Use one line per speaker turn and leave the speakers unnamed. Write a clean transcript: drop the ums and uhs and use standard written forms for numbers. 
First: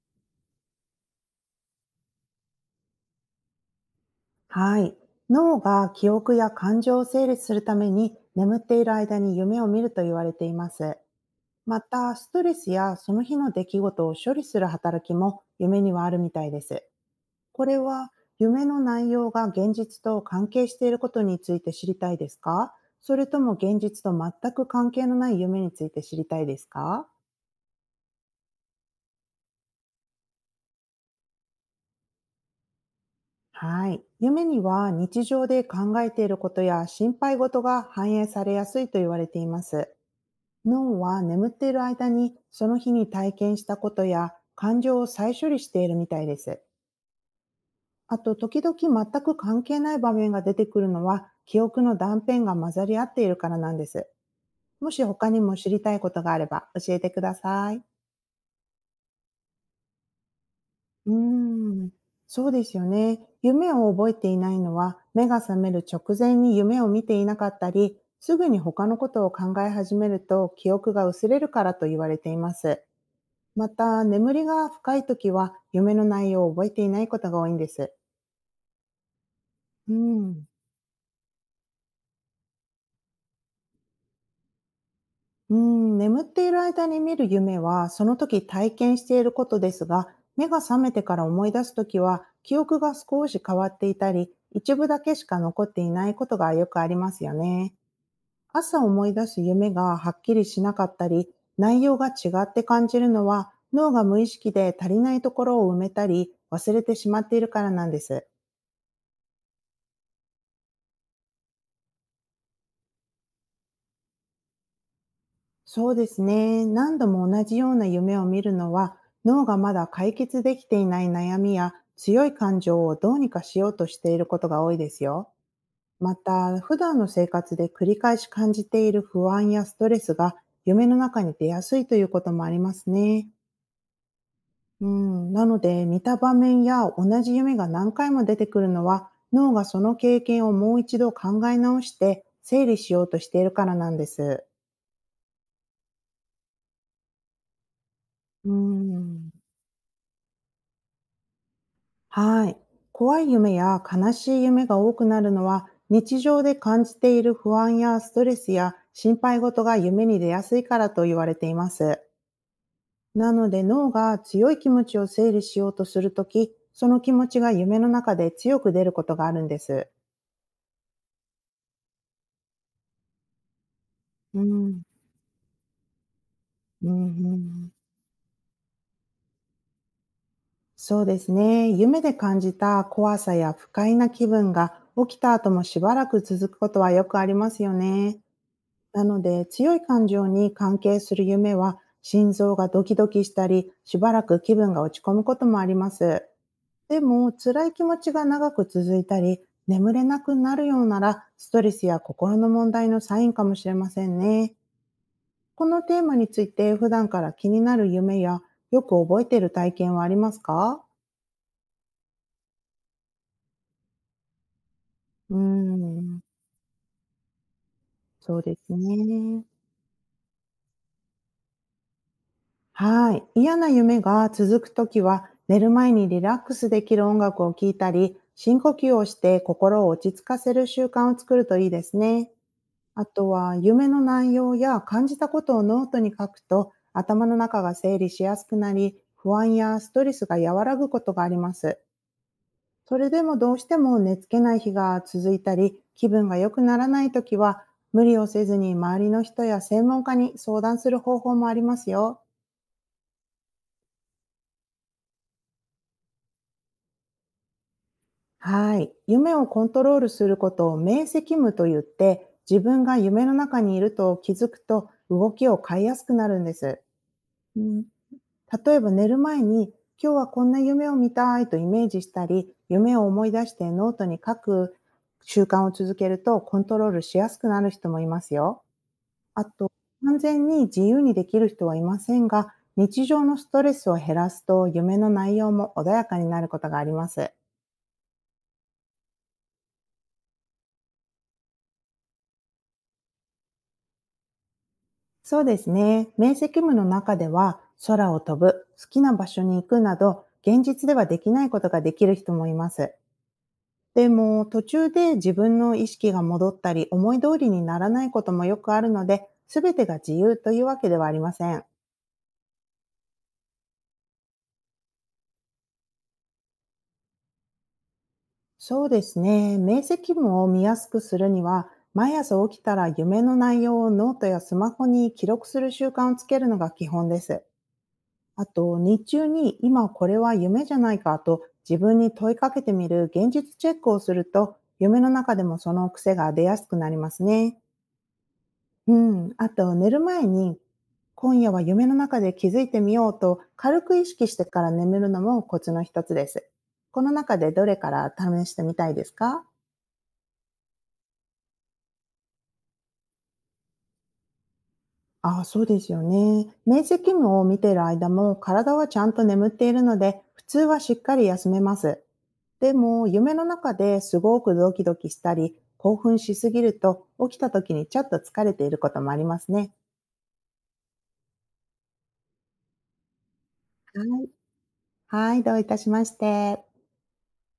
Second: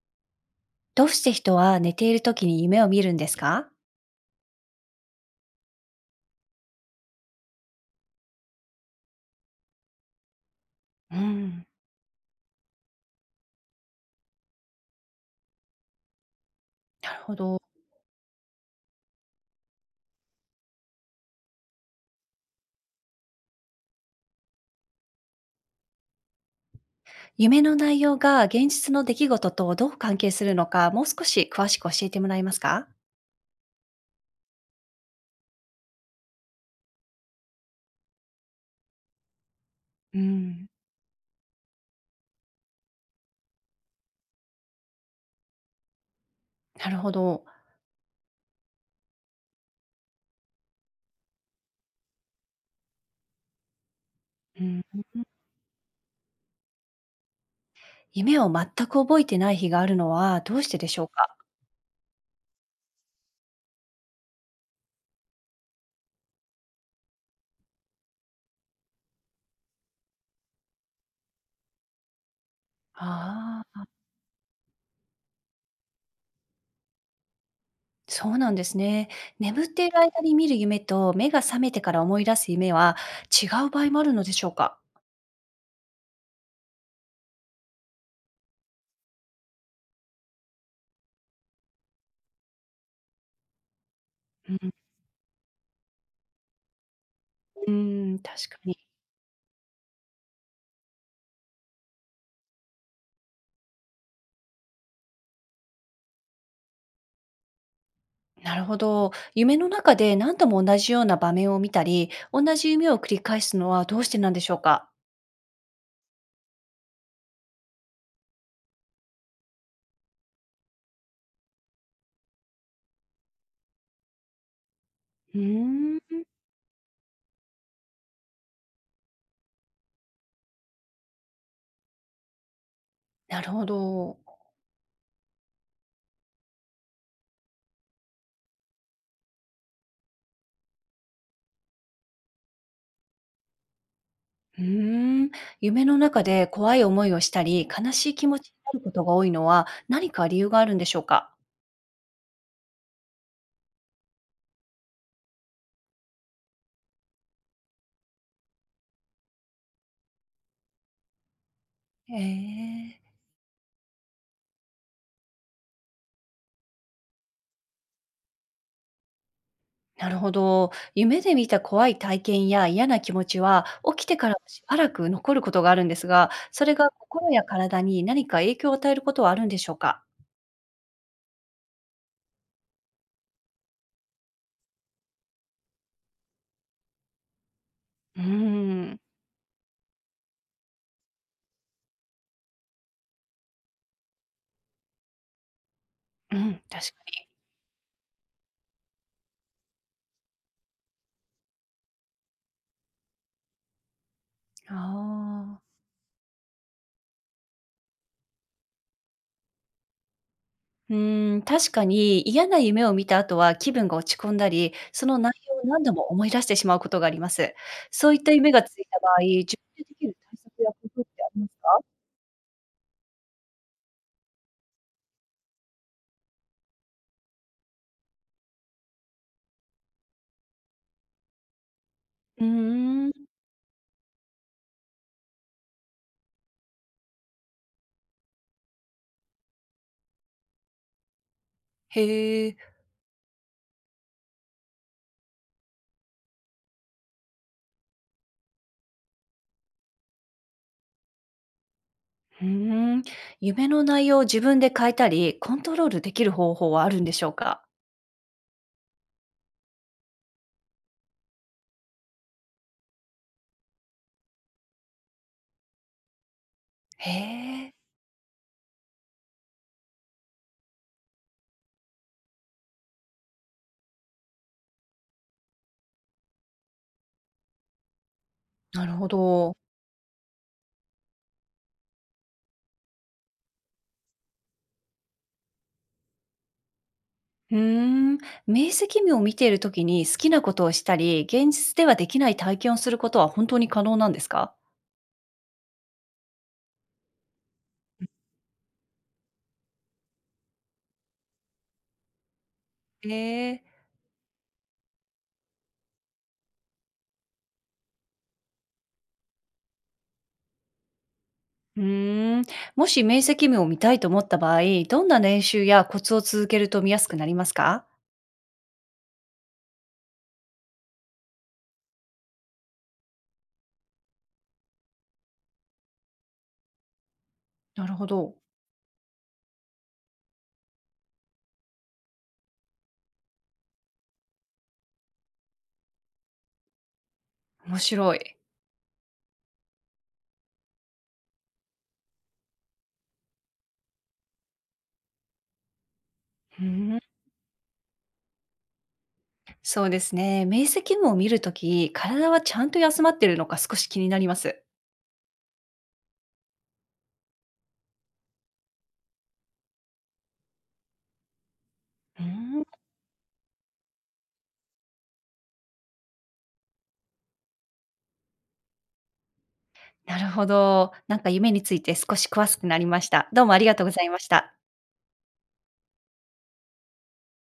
どうして人は寝ている時に夢を見るんですか？
はい。脳が記憶や感情を整理するために眠っている間に夢を見ると言われています。
うん、
また、ストレスやその日の出来事を処理する働きも夢にはあるみたいです。
なるほど。
これは夢の内容が現実と関係していることについて知りたいですか？それとも現実と全く関係のない夢について知りたいですか？
夢の内容が現実の出来事とどう関係するのか、もう少し詳しく教えてもらえますか？
はい。夢には日常で考えていることや心配事が反映されやすいと言われています。
うん、
脳は眠っている間にその日に体験したことや感情を再処理しているみたいです。
なるほど。
あと、時々全く関係ない場面が出てくるのは記憶の断片が混ざり合っているからなんです。
うん、
もし他にも知りたいことがあれば教えてください。
夢を全く覚えてない日があるのはどうしてでしょう
う
か？
ーん、そうですよね。夢を覚えていないのは目が覚める直前に夢を見ていなかったり、すぐに他のことを考え始めると記憶が薄れるからと言われています。
あ
ま
あ、
た、眠りが深いときは、夢の内容を覚えていないことが多いんです。
そうなんですね。眠ってい
う
る間に
ん。
見る夢と目が覚めてから思い出す夢は違う場合もあるのでしょうか？
うん、眠っている間に見る夢は、その時体験していることですが、目が覚めてから思い出すときは、記憶が少し変わっていたり、
うん、
一部だけしか残っていないことがよくありますよ
う
ね。
ん確かに。
朝思い出す夢がはっきりしなかったり、内容が違って感じるのは、脳が無意識で足りないところを埋めたり、忘れてしまっているからなんです。
なるほど。夢の中で何度も同じような場面を見たり、同じ夢を繰り返すのはどうしてなんでしょうか？
そうですね。何度も同じような夢を見るのは、脳がまだ解決できていない悩みや強い感情をどうにかしようとしていることが多いですよ。
うー
ま
ん、
た、普段の生活で繰り返し感じている不安やストレスが夢の中に出やすいということもありますね。
なるほど。
うん、なので、似た場面や同じ夢が何回も出てくるのは、脳がその経験をもう一度考え直して整理しようとしているからなんです。
うーん。夢の中で怖い思いをしたり、悲しい気持ち
う
になることが多
ん、
いのは何か理由があるんでしょうか？
はい。怖い夢や悲しい夢が多くなるのは、日常で感じている不安やストレスや心配事が夢に出やすいからと言われています。
ええ、
なので脳が強い気持ちを整理しようとするとき、その気持ちが夢の中で強く出ることがあるんです。
なるほど。夢で見た怖い体験や嫌な気持ちは起きてから
う
もしば
ん。
らく残ることがあるんですが、それ
う
が
ん
心
う
や
ん、
体に何か影響を与えることはあるんでしょうか？
そうですね。夢で感じた怖さや不快な気分が起きた後もしばらく続くことはよくありますよね。
うーん。
なので、強い感情に関係する夢は、心臓がドキドキしたり、しばらく気分が落ち込むこともあります。
うん、確
で
かに。
も、辛い気持ちが長く続いたり、眠れなくなるようなら、ストレスや心の問題のサインかもしれませんね。
あ
この
あ。
テーマについて、普段から気になる夢や、よく覚えている体験はありますか？
うーん、確かに嫌な夢を見た後は気分が落ち込んだり、その内
うー
容を何度も
ん、
思い出してしまうことがあります。そういった
そう
夢
で
がつ
す
いた場合、
ね。
自分でできる対策や工夫ってありますか？
はい。嫌な夢が続くときは、寝る前にリラックスできる音楽を聴いたり、深呼吸をして心を落ち着かせる習慣を作るといいですね。
う
あ
ー
と
ん。
は、夢の内容や感じたことをノートに書くと、頭の中が整理しやすくなり、不安やストレスが和らぐことがあります。
へえ。
それでもどうしても寝つけない日が続いたり、気分が良くならないときは、無理をせずに周りの人や専門家に相談する方法もありますよ。
うーん。夢の内容を自分で変えたり、コントロールできる方法はあるんでしょうか？
はい。夢をコントロールすることを明晰夢と言って、自分が夢の中にいると気づくと動きを変えやすくなるんです。
へ
う
え、
ん、例えば寝る前に、今日はこんな夢を見たいとイメージしたり、夢を思い出してノートに書く習慣を続けるとコントロールしやすくなる人もいますよ。
なるほ
あ
ど。
と、完全に自由にできる人はいませんが、日常のストレスを減らすと夢の内容も穏やかになることがあります。
うーん。明晰夢を見ている時に好きなことをしたり、現実ではできない体験をすることは本当に可能なんですか？
そうですね。面積夢の中では、空を飛ぶ、好きな場所に行くなど、現実ではできないことができる人もいます。
へえ。
でも、途中で自分の意識が戻ったり、思い通りにならないこともよくあるので、すべてが自由というわけではありません。
うーん。もし面積夢を見たいと思った場合、どんな練習やコツを続けると見やすくなりますか？
そうですね。明晰夢を見やすくするには、毎朝起きたら夢の内容をノートやスマホに記録する習慣をつけるのが基本です。
なるほど。
あと、日中に今これは夢じゃないかと自分に問いかけてみる現実チェックをすると、夢の中でもその癖が出やすくなりますね。
面白い。
うん。あと、寝る前に今夜は夢の中で気づいてみようと軽く意識してから眠るのもコツの一つです。
うん、
この中でどれから試してみたいですか？
そうですね。明晰夢を見るとき、体はちゃんと休まってるのか少し気になります。
ああ、そうですよね。明晰夢を見ている間も体はちゃんと眠っているので、普通はしっかり休めます。
うん。
でも、夢の中ですごくドキドキしたり、興奮しすぎると、起きた時にちょっと疲れていることもありますね。
なるほど。なんか夢について少し詳しくなりました。どうもありがとうござ
は
いまし
い。
た。
はい、どういたしまして。